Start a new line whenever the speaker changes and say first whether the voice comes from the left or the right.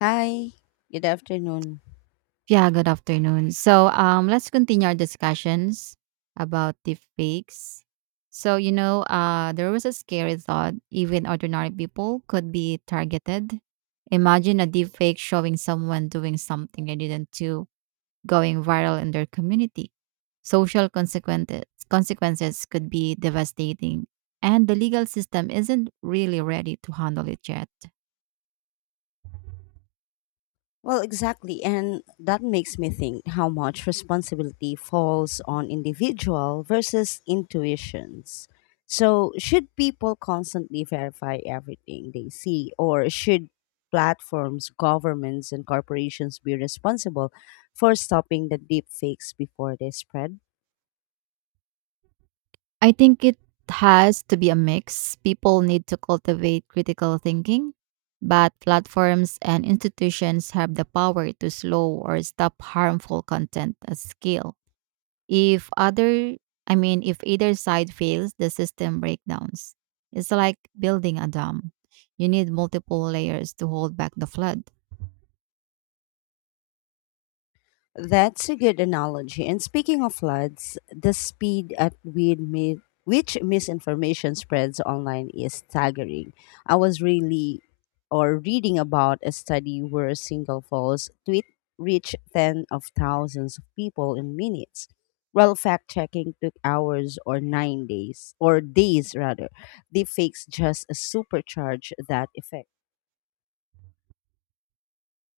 left: Hi, good afternoon.
right: Yeah, good afternoon. Let's continue our discussions about deepfakes. There was a scary thought even ordinary people could be targeted. Imagine a deepfake showing someone doing something they didn't do, going viral in their community. Social consequences could be devastating, and the legal system isn't really ready to handle it yet.
left: Well, exactly. And that makes me think how much responsibility falls on individual versus intuitions. So, should people constantly verify everything they see, or should platforms, governments, and corporations be responsible for stopping the deep fakes before they spread?
right: I think it has to be a mix. People need to cultivate critical thinking, but platforms and institutions have the power to slow or stop harmful content at scale. If other, I mean, If either side fails, the system breakdowns. It's like building a dam. You need multiple layers to hold back the flood.
left: That's a good analogy. And speaking of floods, the speed at which which misinformation spreads online is staggering. I was really or reading about a study where a single false tweet reached ten of thousands of people in minutes. While fact checking took hours or 9 days, or days rather, deepfakes just supercharge that effect.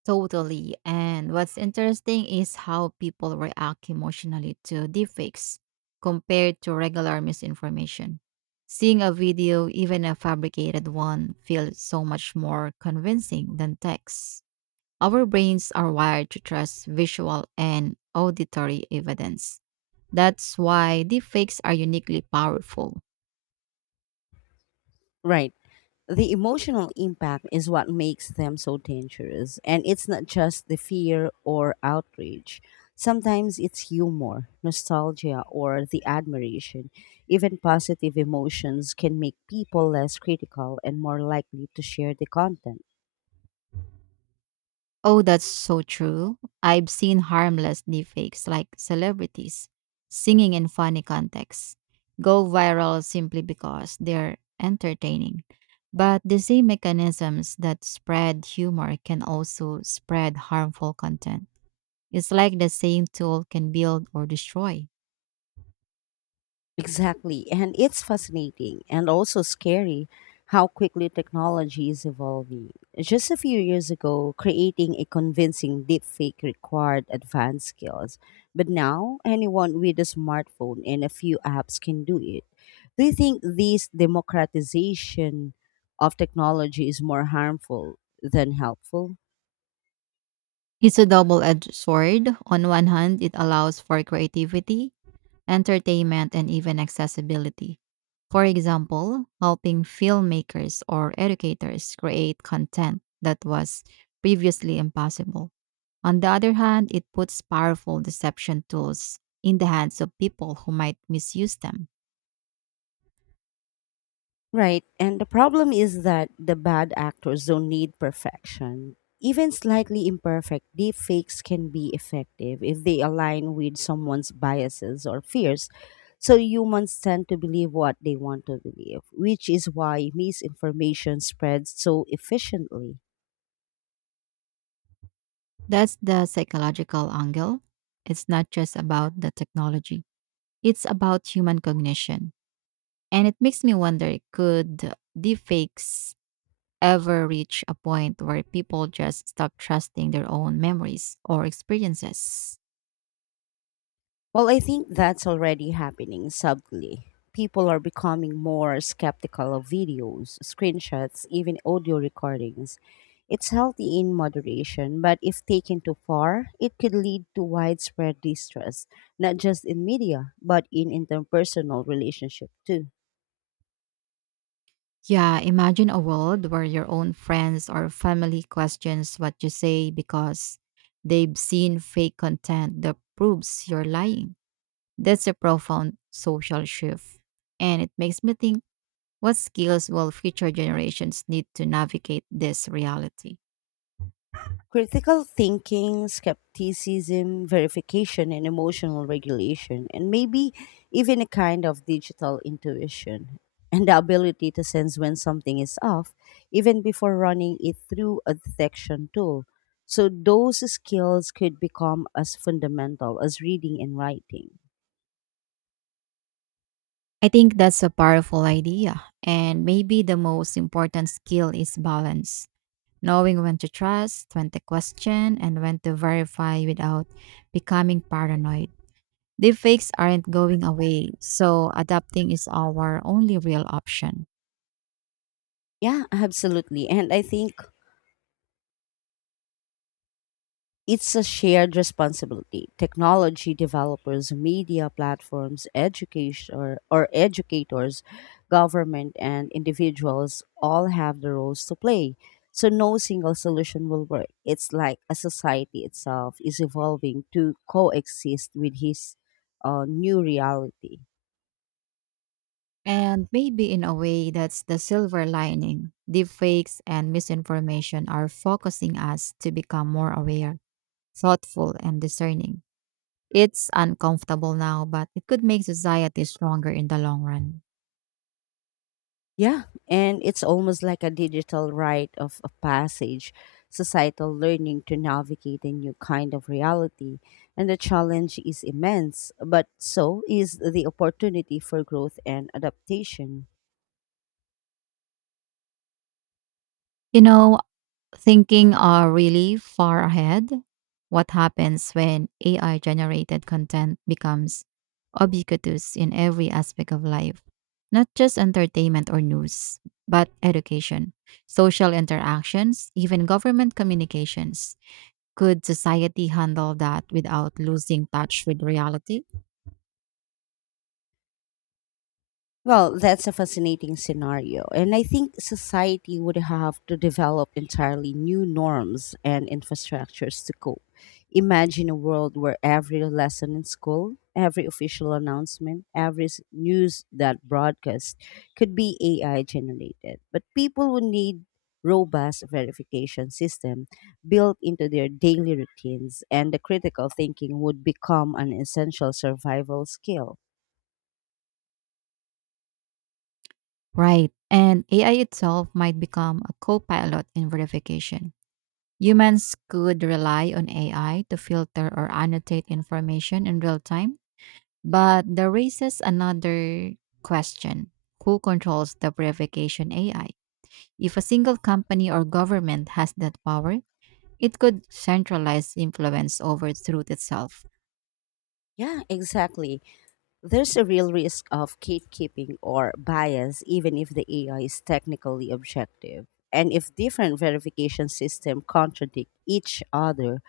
right: Totally. And what's interesting is how people react emotionally to deepfakes compared to regular misinformation. Seeing a video, even a fabricated one, feels so much more convincing than text. Our brains are wired to trust visual and auditory evidence. That's why deepfakes are uniquely powerful.
left: Right. The emotional impact is what makes them so dangerous. And it's not just the fear or outrage. Sometimes it's humor, nostalgia, or the admiration. Even positive emotions can make people less critical and more likely to share the content.
right: Oh, that's so true. I've seen harmless deepfakes like celebrities singing in funny contexts go viral simply because they're entertaining. But the same mechanisms that spread humor can also spread harmful content. It's like the same tool can build or destroy.
left: Exactly. And it's fascinating and also scary how quickly technology is evolving. Just a few years ago, creating a convincing deepfake required advanced skills. But now, anyone with a smartphone and a few apps can do it. Do you think this democratization of technology is more harmful than helpful?
right: It's a double edged sword. On one hand, it allows for creativity, entertainment, and even accessibility. For example, helping filmmakers or educators create content that was previously impossible. On the other hand, it puts powerful deception tools in the hands of people who might misuse them.
left: Right. And the problem is that the bad actors don't need perfection. Even slightly imperfect deepfakes can be effective if they align with someone's biases or fears. So humans tend to believe what they want to believe, which is why misinformation spreads so efficiently.
right: That's the psychological angle. It's not just about the technology, it's about human cognition. And it makes me wonder could deepfakes ever reach a point where people just stop trusting their own memories or experiences.
left: Well, I think that's already happening subtly. People are becoming more skeptical of videos, screenshots, even audio recordings. It's healthy in moderation, but if taken too far, it could lead to widespread distrust, not just in media, but in interpersonal relationship too.
right: Yeah, imagine a world where your own friends or family questions what you say because they've seen fake content that proves you're lying. That's a profound social shift. And it makes me think what skills will future generations need to navigate this reality?
left: Critical thinking, skepticism, verification, and emotional regulation, and maybe even a kind of digital intuition, and the ability to sense when something is off, even before running it through a detection tool. So, those skills could become as fundamental as reading and writing.
right: I think that's a powerful idea. And maybe the most important skill is balance. Knowing when to trust, when to question, and when to verify without becoming paranoid. Deepfakes aren't going away, so adapting is our only real option.
left: Yeah, absolutely. And I think it's a shared responsibility. Technology developers, media platforms, education or, educators, government and individuals all have the roles to play. So no single solution will work. It's like a society itself is evolving to coexist with his new reality.
right: And maybe in a way, that's the silver lining. Deepfakes and misinformation are focusing us to become more aware, thoughtful, and discerning. It's uncomfortable now, but it could make society stronger in the long run.
left: Yeah, and it's almost like a digital rite of a passage, societal learning to navigate a new kind of reality. And the challenge is immense, but so is the opportunity for growth and adaptation.
right: You know, thinking are really far ahead. What happens when AI generated content becomes ubiquitous in every aspect of life, not just entertainment or news, but education, social interactions, even government communications? Could society handle that without losing touch with reality?
left: Well, that's a fascinating scenario. And I think society would have to develop entirely new norms and infrastructures to cope. Imagine a world where every lesson in school, every official announcement, every news that broadcast could be AI generated. But people would need robust verification system built into their daily routines and the critical thinking would become an essential survival skill.
right: Right. And AI itself might become a co pilot in verification. Humans could rely on AI to filter or annotate information in real time, but that raises another question who controls the verification AI? If a single company or government has that power, it could centralize influence over truth itself.
left: Yeah, exactly. There's a real risk of gatekeeping or bias, even if the AI is technically objective. And if different verification systems contradict each other,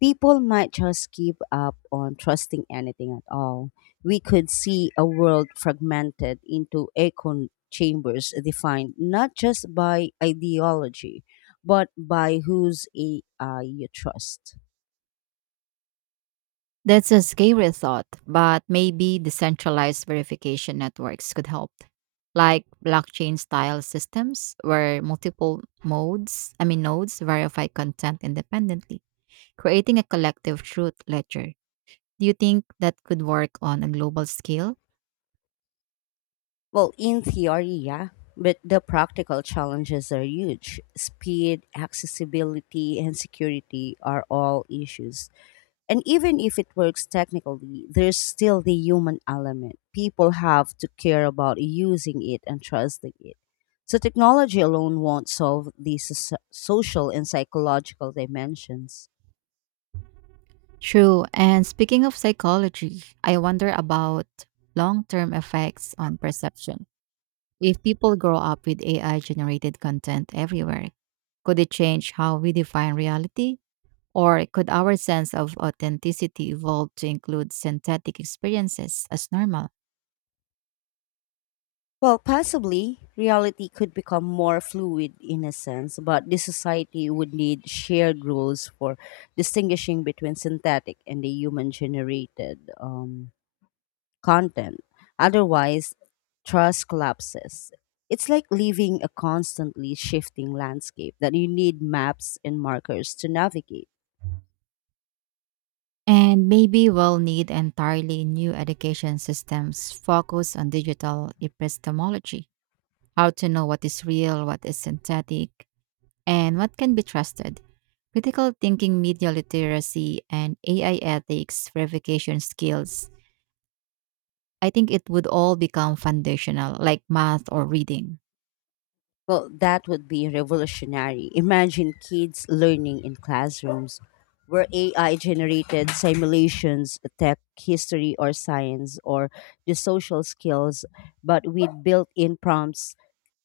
left: people might just give up on trusting anything at all. We could see a world fragmented into echo chambers defined not just by ideology, but by whose AI you trust.
right: That's a scary thought, but maybe decentralized verification networks could help, like blockchain style systems where multiple modes, I mean nodes verify content independently, creating a collective truth ledger. Do you think that could work on a global scale?
left: Well, in theory, yeah, but the practical challenges are huge. Speed, accessibility, and security are all issues. And even if it works technically, there's still the human element. People have to care about using it and trusting it. So, technology alone won't solve these social and psychological dimensions.
right: True. And speaking of psychology, I wonder about long-term effects on perception. If people grow up with AI generated content everywhere, could it change how we define reality? Or could our sense of authenticity evolve to include synthetic experiences as normal?
left: Well, possibly, reality could become more fluid in a sense, but the society would need shared rules for distinguishing between synthetic and the human generated content. Otherwise, trust collapses. It's like living a constantly shifting landscape that you need maps and markers to navigate.
right: And maybe we'll need entirely new education systems focused on digital epistemology, how to know what is real, what is synthetic, and what can be trusted. Critical thinking, media literacy, and AI ethics verification skills. I think it would all become foundational, like math or reading.
left: Well, that would be revolutionary. Imagine kids learning in classrooms where AI generated simulations, tech, history, or science, or the social skills, but with built in prompts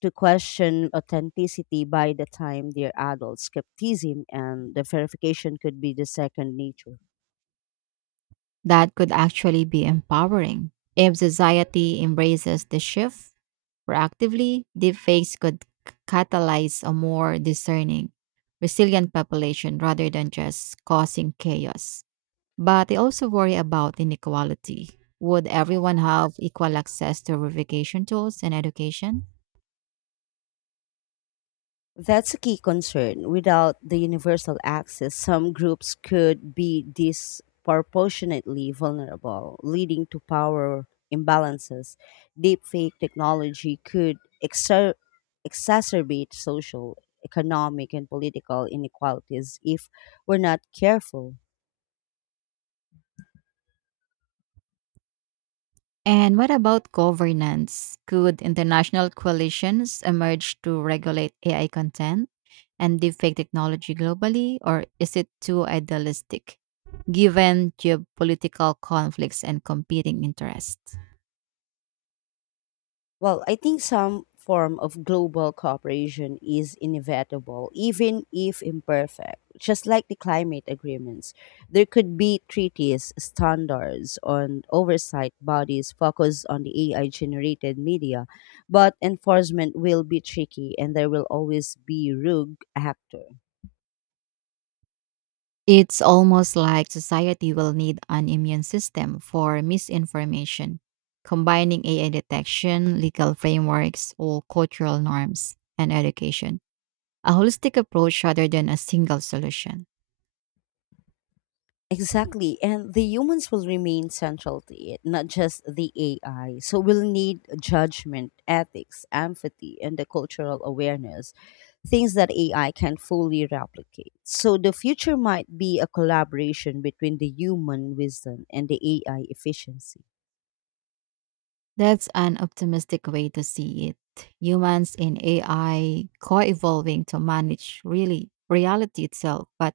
left: to question authenticity by the time they're adults. Skepticism and the verification could be the second nature.
right: That could actually be empowering. If society embraces the shift proactively, deepfakes could catalyze a more discerning, resilient population rather than just causing chaos. But I also worry about inequality. Would everyone have equal access to verification tools and education?
left: That's a key concern. Without the universal access, some groups could be disproportionately vulnerable, leading to power imbalances. Deepfake technology could exer- exacerbate social, economic, and political inequalities if we're not careful.
right: And what about governance? Could international coalitions emerge to regulate AI content? And deepfake technology globally, or is it too idealistic given geopolitical conflicts and competing interests?
left: Well, I think some form of global cooperation is inevitable, even if imperfect. Just like the climate agreements, there could be treaties, standards, and oversight bodies focused on the AI generated media, but enforcement will be tricky and there will always be rogue actor.
right: It's almost like society will need an immune system for misinformation, combining AI detection, legal frameworks, or cultural norms and education. A holistic approach rather than a single solution.
left: Exactly. And the humans will remain central to it, not just the AI. So we'll need judgment, ethics, empathy, and the cultural awareness, things that AI can fully replicate. So the future might be a collaboration between the human wisdom and the AI efficiency.
right: That's an optimistic way to see it. Humans and AI co evolving to manage really reality itself. But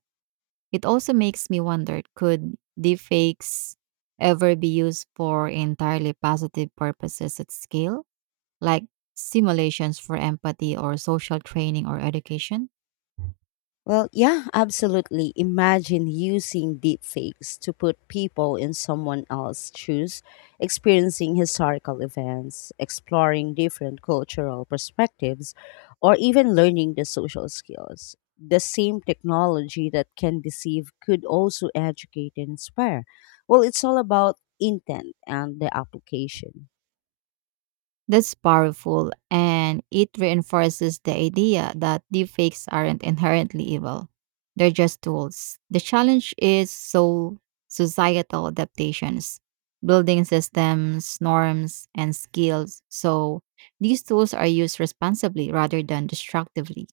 right: it also makes me wonder could deepfakes ever be used for entirely positive purposes at scale, like simulations for empathy or social training or education?
left: Well, yeah, absolutely. Imagine using deepfakes to put people in someone else's shoes, experiencing historical events, exploring different cultural perspectives, or even learning the social skills. The same technology that can deceive could also educate and inspire. Well, it's all about intent and the application.
right: That's powerful, and it reinforces the idea that deepfakes aren't inherently evil. They're just tools. The challenge is so societal adaptations, building systems, norms, and skills. So these tools are used responsibly rather than destructively.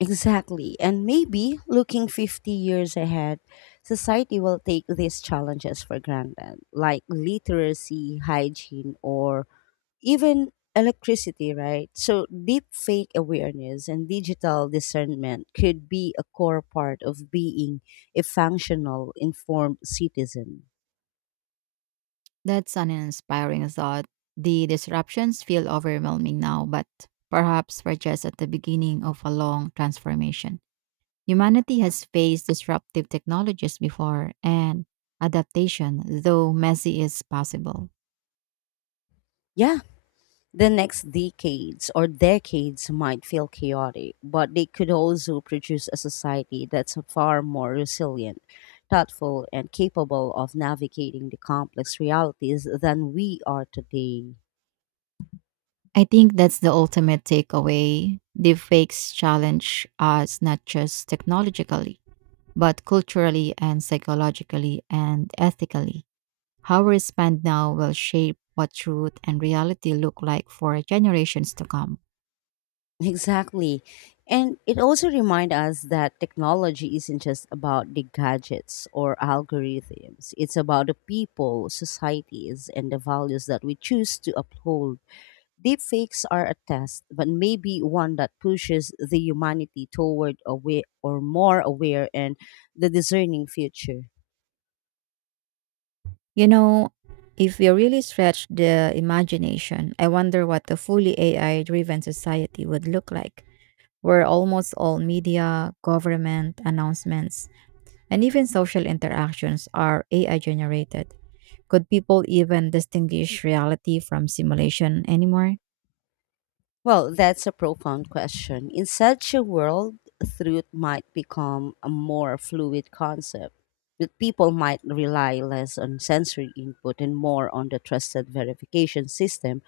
left: Exactly. And maybe looking 50 years ahead, society will take these challenges for granted, like literacy, hygiene, or even electricity, right? So, deep fake awareness and digital discernment could be a core part of being a functional, informed citizen.
right: That's an inspiring thought. The disruptions feel overwhelming now, but perhaps we're just at the beginning of a long transformation. Humanity has faced disruptive technologies before, and adaptation, though messy, is possible.
left: Yeah, the next decades or decades might feel chaotic, but they could also produce a society that's far more resilient, thoughtful, and capable of navigating the complex realities than we are today.
right: I think that's the ultimate takeaway. Deepfakes challenge us not just technologically, but culturally and psychologically and ethically. How we respond now will shape what truth and reality look like for generations to come.
left: Exactly. And it also reminds us that technology isn't just about the gadgets or algorithms, it's about the people, societies, and the values that we choose to uphold. Deepfakes are a test, but maybe one that pushes the humanity toward aware or more aware and the discerning future.
right: You know, if we really stretch the imagination, I wonder what a fully AI driven society would look like. Where almost all media, government announcements, and even social interactions are AI generated. Could people even distinguish reality from simulation anymore?
left: Well, that's a profound question. In such a world, truth might become a more fluid concept, but people might rely less on sensory input and more on the trusted verification system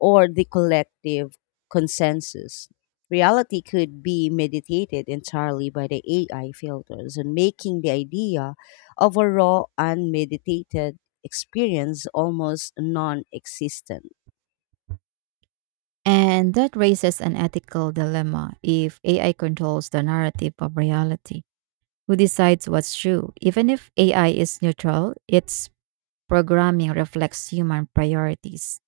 left: or the collective consensus. Reality could be mediated entirely by the AI filters and making the idea of a raw, unmeditated experience almost non existent.
right: And that raises an ethical dilemma if AI controls the narrative of reality. Who decides what's true? Even if AI is neutral, its programming reflects human priorities.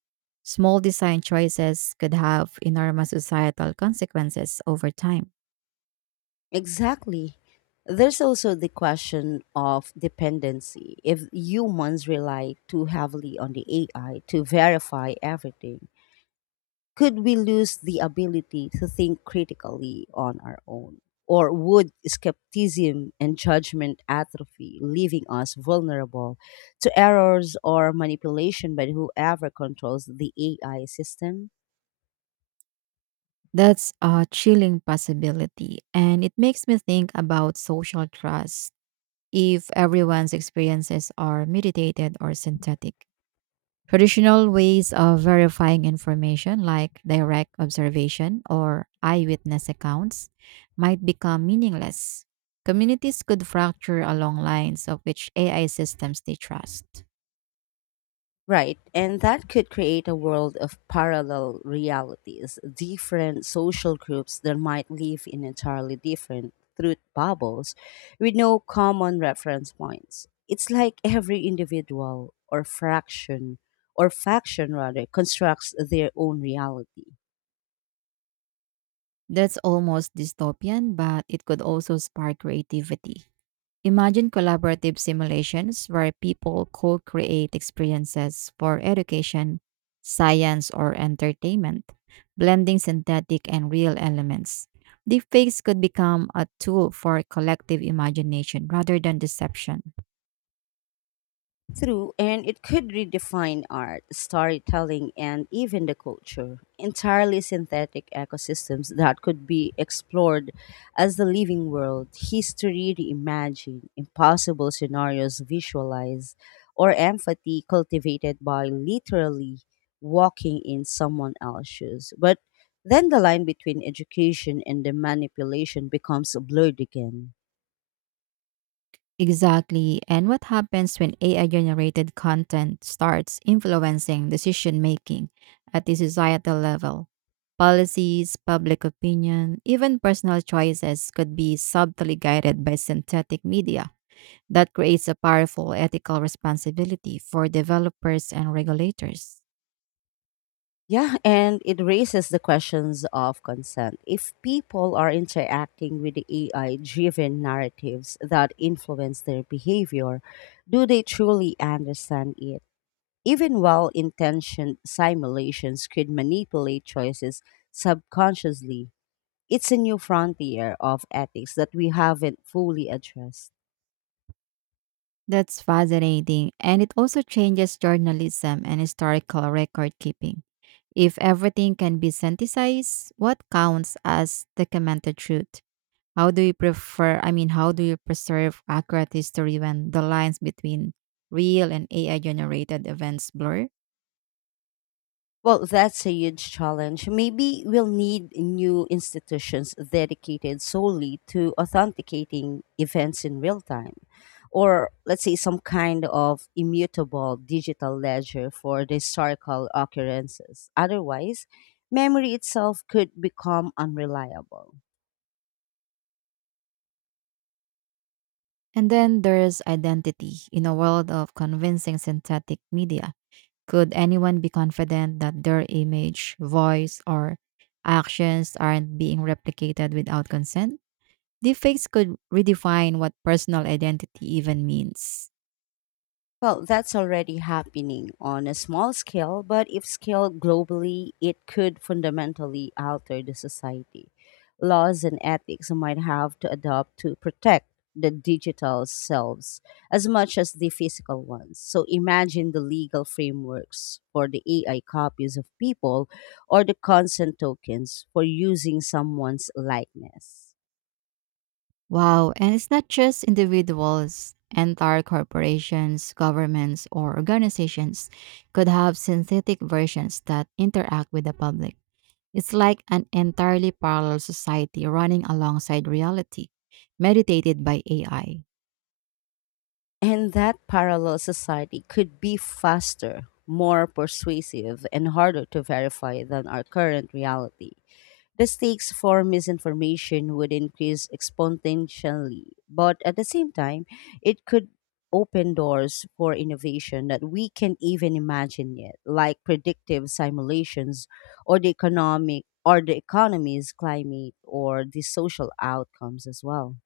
right: Small design choices could have enormous societal consequences over time.
left: Exactly. There's also the question of dependency. If humans rely too heavily on the AI to verify everything, could we lose the ability to think critically on our own? Or would skepticism and judgment atrophy, leaving us vulnerable to errors or manipulation by whoever controls the AI system?
right: That's a chilling possibility, and it makes me think about social trust. If everyone's experiences are mediated or synthetic, traditional ways of verifying information, like direct observation or eyewitness accounts, might become meaningless. Communities could fracture along lines of which AI systems they trust.
left: Right, and that could create a world of parallel realities, different social groups that might live in entirely different truth bubbles with no common reference points. It's like every individual or fraction or faction rather constructs their own reality.
right: That's almost dystopian, but it could also spark creativity. Imagine collaborative simulations where people co create experiences for education, science, or entertainment, blending synthetic and real elements. Deepfakes could become a tool for collective imagination rather than deception.
left: True, and it could redefine art, storytelling, and even the culture. Entirely synthetic ecosystems that could be explored as the living world, history reimagined, impossible scenarios visualized, or empathy cultivated by literally walking in someone else's shoes. But then the line between education and the manipulation becomes blurred again.
right: Exactly. And what happens when AI generated content starts influencing decision making at the societal level? Policies, public opinion, even personal choices could be subtly guided by synthetic media. That creates a powerful ethical responsibility for developers and regulators.
left: Yeah, and it raises the questions of consent. If people are interacting with the AI driven narratives that influence their behavior, do they truly understand it? Even well intentioned simulations could manipulate choices subconsciously. It's a new frontier of ethics that we haven't fully addressed.
right: That's fascinating. And it also changes journalism and historical record keeping. If everything can be synthesized, what counts as documented truth? How do you preserve accurate history when the lines between real and AI generated events blur?
left: Well, that's a huge challenge. Maybe we'll need new institutions dedicated solely to authenticating events in real time, or let's say some kind of immutable digital ledger for the historical occurrences. Otherwise, memory itself could become unreliable.
right: And then there's identity in a world of convincing synthetic media. Could anyone be confident that their image, voice, or actions aren't being replicated without consent? Deepfakes could redefine what personal identity even means.
left: Well, that's already happening on a small scale, but if scaled globally, it could fundamentally alter the society. Laws and ethics might have to adapt to protect the digital selves as much as the physical ones. So imagine the legal frameworks for the AI copies of people or the consent tokens for using someone's likeness.
right: Wow, and it's not just individuals. Entire corporations, governments, or organizations could have synthetic versions that interact with the public. It's like an entirely parallel society running alongside reality, mediated by AI.
left: And that parallel society could be faster, more persuasive, and harder to verify than our current reality. The stakes for misinformation would increase exponentially, but at the same time, it could open doors for innovation that we can't even imagine yet, like predictive simulations or the economic or the economy's climate or the social outcomes as well.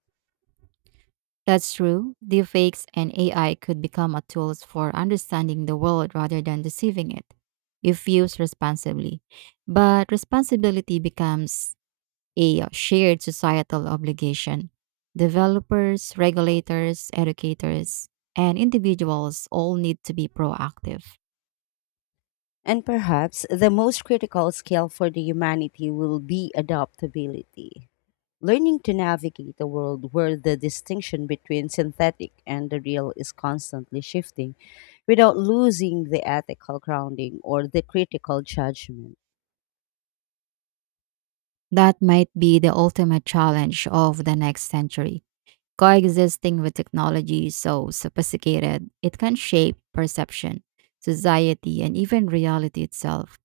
right: That's true. Deepfakes and AI could become a tools for understanding the world rather than deceiving it, if used responsibly. But responsibility becomes a shared societal obligation. Developers, regulators, educators, and individuals all need to be proactive.
left: And perhaps the most critical skill for the humanity will be adaptability. Learning to navigate a world where the distinction between synthetic and the real is constantly shifting without losing the ethical grounding or the critical judgment.
right: That might be the ultimate challenge of the next century coexisting with technology so sophisticated, it can shape perception, society, and even reality itself.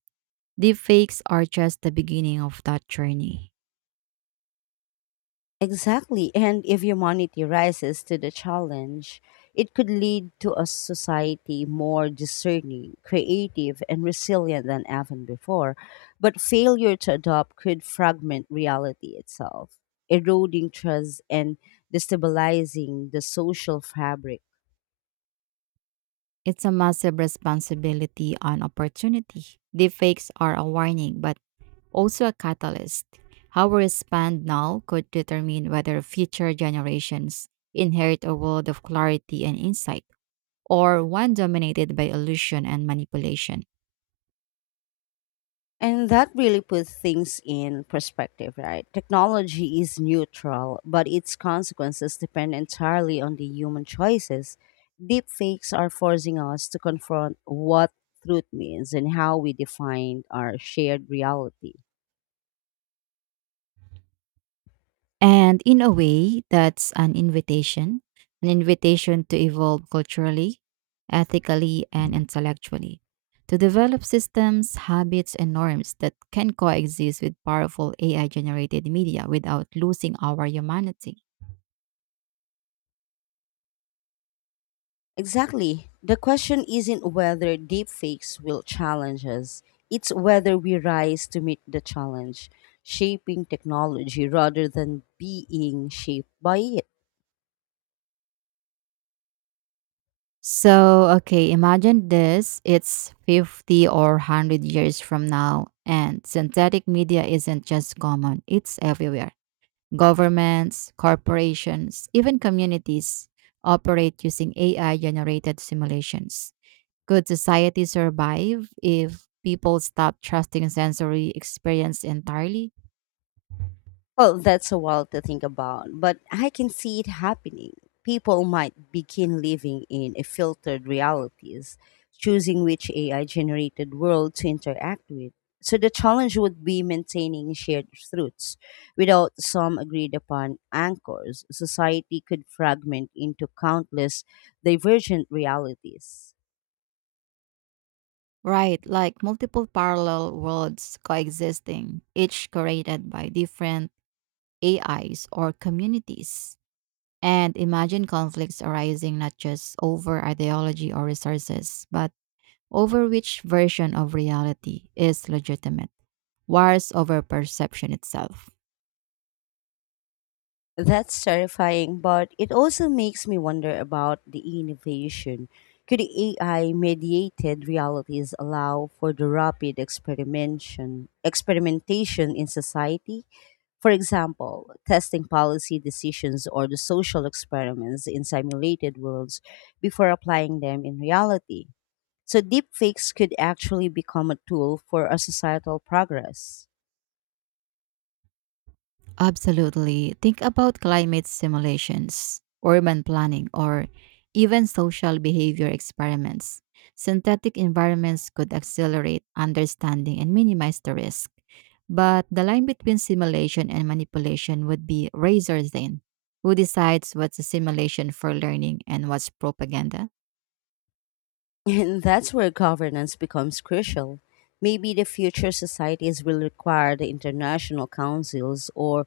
right: Deepfakes are just the beginning of that journey.
left: Exactly. And if humanity rises to the challenge, it could lead to a society more discerning, creative, and resilient than ever before. But failure to adopt could fragment reality itself, eroding trust and destabilizing the social fabric.
right: It's a massive responsibility and opportunity. Deepfakes are a warning, but also a catalyst. How we respond now could determine whether future generations inherit a world of clarity and insight, or one dominated by illusion and manipulation.
left: And that really puts things in perspective, right? Technology is neutral, but its consequences depend entirely on the human choices. Deepfakes are forcing us to confront what truth means and how we define our shared reality.
right: And in a way, that's an invitation to evolve culturally, ethically, and intellectually, to develop systems, habits, and norms that can coexist with powerful AI generated media without losing our humanity.
left: Exactly. The question isn't whether deepfakes will challenge us, it's whether we rise to meet the challenge, shaping technology rather than being shaped by it.
right: So, okay, imagine this it's 50 or 100 years from now, and synthetic media isn't just common, it's everywhere. Governments, corporations, even communities operate using AI generated simulations. Could society survive if people stop trusting sensory experience entirely?
left: Well, that's a while to think about, but I can see it happening. People might begin living in a filtered realities, choosing which AI generated world to interact with. So the challenge would be maintaining shared truths without some agreed upon anchors. Society could fragment into countless divergent realities.
right: Right, like multiple parallel worlds coexisting, each created by different AIs or communities. And imagine conflicts arising not just over ideology or resources, but over which version of reality is legitimate, wars over perception itself.
left: That's terrifying, but it also makes me wonder about the innovation. Could AI mediated realities allow for the rapid experimentation in society? For example, testing policy decisions or the social experiments in simulated worlds before applying them in reality. So, deepfakes could actually become a tool for a societal progress.
right: Absolutely. Think about climate simulations, urban planning, or even social behavior experiments. Synthetic environments could accelerate understanding and minimize the risk. But the line between simulation and manipulation would be razor thin. Who decides what's a simulation for learning and what's propaganda?
left: And that's where governance becomes crucial. Maybe the future societies will require the international councils or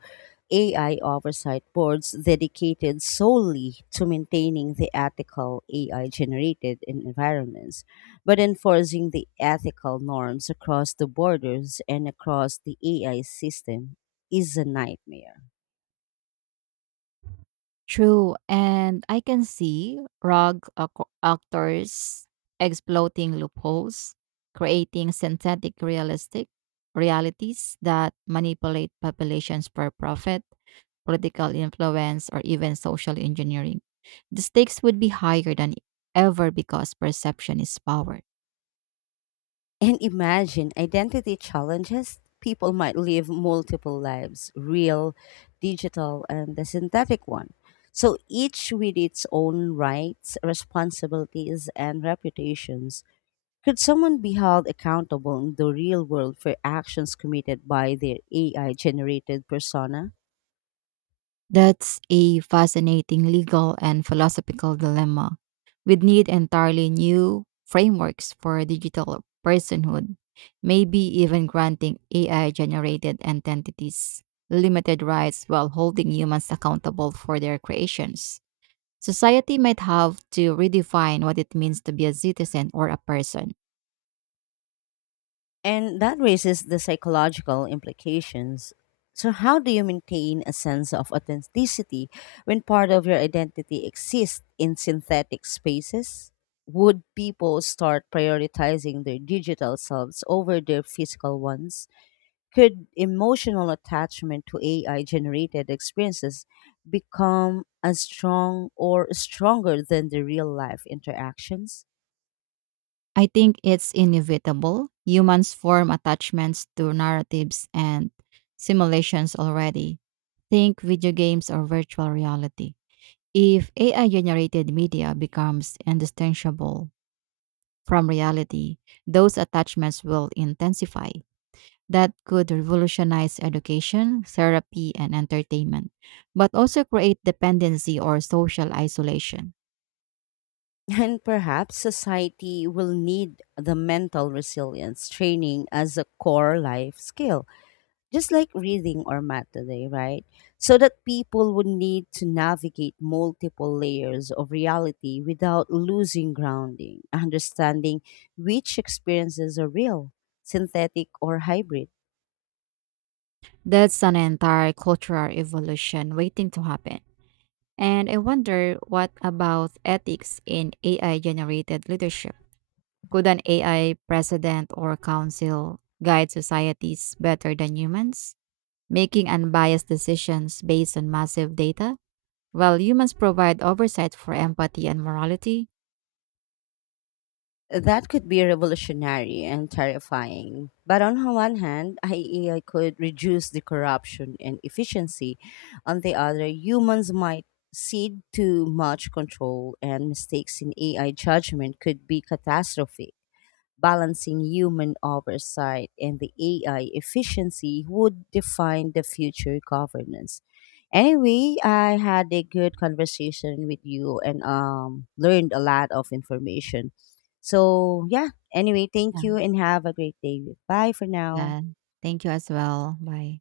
left: AI oversight boards dedicated solely to maintaining the ethical AI generated in environments, but enforcing the ethical norms across the borders and across the AI system is a nightmare.
right: True, and I can see actors exploiting loopholes, creating synthetic realistic realities that manipulate populations for profit, political influence, or even social engineering. The stakes would be higher than ever because perception is power.
left: And imagine identity challenges. People might live multiple lives real, digital, and the synthetic one. So each with its own rights, responsibilities, and reputations. Could someone be held accountable in the real world for actions committed by their AI generated persona?
right: That's a fascinating legal and philosophical dilemma. We'd need entirely new frameworks for digital personhood, maybe even granting AI generated entities limited rights while holding humans accountable for their creations. Society might have to redefine what it means to be a citizen or a person.
left: And that raises the psychological implications. So, how do you maintain a sense of authenticity when part of your identity exists in synthetic spaces? Would people start prioritizing their digital selves over their physical ones? Could emotional attachment to AI generated experiences become as strong or stronger than the real life interactions?
right: I think it's inevitable. Humans form attachments to narratives and simulations already. Think video games or virtual reality. If AI generated media becomes indistinguishable from reality, those attachments will intensify. That could revolutionize education, therapy, and entertainment, but also create dependency or social isolation.
left: And perhaps society will need the mental resilience training as a core life skill, just like reading or math today, right? So that people would need to navigate multiple layers of reality without losing grounding, understanding which experiences are real, synthetic, or hybrid.
right: That's an entire cultural evolution waiting to happen. And I wonder what about ethics in AI generated leadership? Could an AI president or council guide societies better than humans, making unbiased decisions based on massive data? While humans provide oversight for empathy and morality.
left: That could be revolutionary and terrifying. But on the one hand, AI could reduce the corruption and efficiency. On the other, humans might cede to much control, and mistakes in AI judgment could be catastrophic. Balancing human oversight and the AI efficiency would define the future governance. Anyway, I had a good conversation with you and learned a lot of information. So, yeah, anyway, thank
right: Yeah.
left: you and have a great day. Bye for now.
right: Yeah. Thank you as well. Bye.